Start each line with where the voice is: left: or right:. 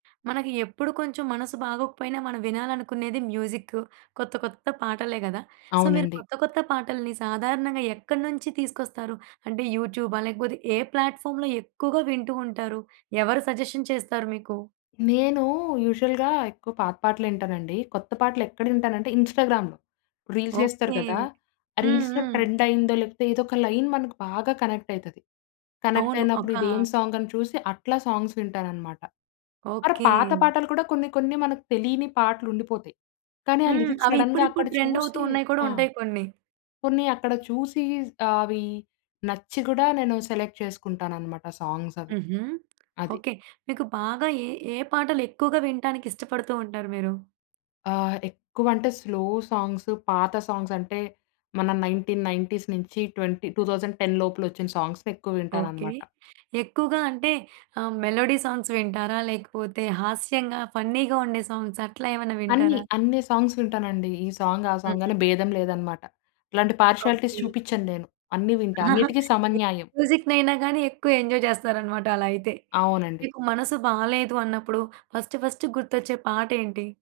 right: మనకి ఎప్పుడు కొంచెం మనసు బాగోకపోయినా, మనం వినాలనుకునేది మ్యూజిక్కు, కొత్త కొత్త పాటలే గదా! సో, మీరు
left: అవునండి.
right: కొత్త కొత్త పాటల్ని, సాధారణంగా ఎక్కడి నుంచి తీసుకొస్తారు? అంటే యూట్యూబా? లేకపోతే ఏ ప్లాట్ఫార్మ్‌లో ఎక్కువగా వింటూ ఉంటారు? ఎవరు సజెషన్ చేస్తారు మీకు?
left: నేనూ యూజువల్‌గా ఎక్కువ పాత పాటలింటానండి. కొత్త పాటలు ఎక్కడ వింటానంటే, ఇన్‌స్టాగ్రామ్‌లో. రీల్స్ జేస్తరు
right: ఓకే.
left: గదా! ఆ
right: హ్మ్.
left: రీల్స్‌లో
right: హ్మ్.
left: ట్రెండయిందో, లేపోతే ఏదోక లైన్ మనకు బాగా కనెక్టయితది.
right: అవును.
left: కనెక్టయినప్పుడు
right: ఒకా
left: ఇదెం సాంగని చూసి, అట్లా సాంగ్స్ వింటాననమాట. మరా
right: ఓకే.
left: పాత పాటలు కూడా, కొన్ని కొన్ని మనకు తెలియని పాటలుండిపోతాయి. కానీ, ఆ
right: హ్మ్.
left: లిరిక్
right: అవి
left: సడెన్‌గా
right: ఇప్పుడిప్పుడు
left: అక్కడ
right: ట్రెండవుతు
left: చూసి
right: ఉన్నాయి కూడా
left: ఆ!
right: ఉంటాయి కొన్ని.
left: కొన్ని అక్కడ చూసి, ఆవి నచ్చి కూడా, నేను సెలెక్ట్ చేసుకుంటాననమాట సాంగ్సవి.
right: హుహు.
left: అది.
right: ఓకే. మీకు బాగా ఏ, ఏ పాటలు ఎక్కువగా వింటానికి ఇష్టపడుతూ ఉంటారు మీరు?
left: ఆ! ఎక్కువంటే స్లో సాంగ్స్ పాత సాంగ్సంటే, మన 1990 నుంచి ట్వెంటీ 2010 లోపులొచ్చిన సాంగ్స్‌నెక్కువ
right: ఓకే.
left: వింటాననమాట.
right: ఎక్కువగా అంటే, ఆహ్, మెలోడీ సాంగ్స్ వింటారా? లేకపోతే హాస్యంగా, ఫన్నీగా ఉండే సాంగ్స్ అట్లా ఏమన్నా
left: అన్నీ,
right: వింటారా?
left: అన్ని సాంగ్స్ వింటానండి. ఈ సాంగ్ ఆ సాంగని
right: హూహూ.
left: భేదం లేదనమాట. ఇలాంటి పార్షియాలిటీస్
right: ఓకే.
left: చూపిచ్చను నేను. అన్నీ వింటా. అన్నిటికీ
right: ఏ
left: సమన్యాయం.
right: మ్యూజిక్ నైనా గాని, ఎక్కువ ఎంజాయ్ జేస్తారనమాట, అలా అయితే.
left: అవునండి.
right: మీకు మనసు బాలేదు అన్నప్పుడు, ఫస్ట్ ఫస్ట్ గుర్తొచ్చే పాటేం‌టి?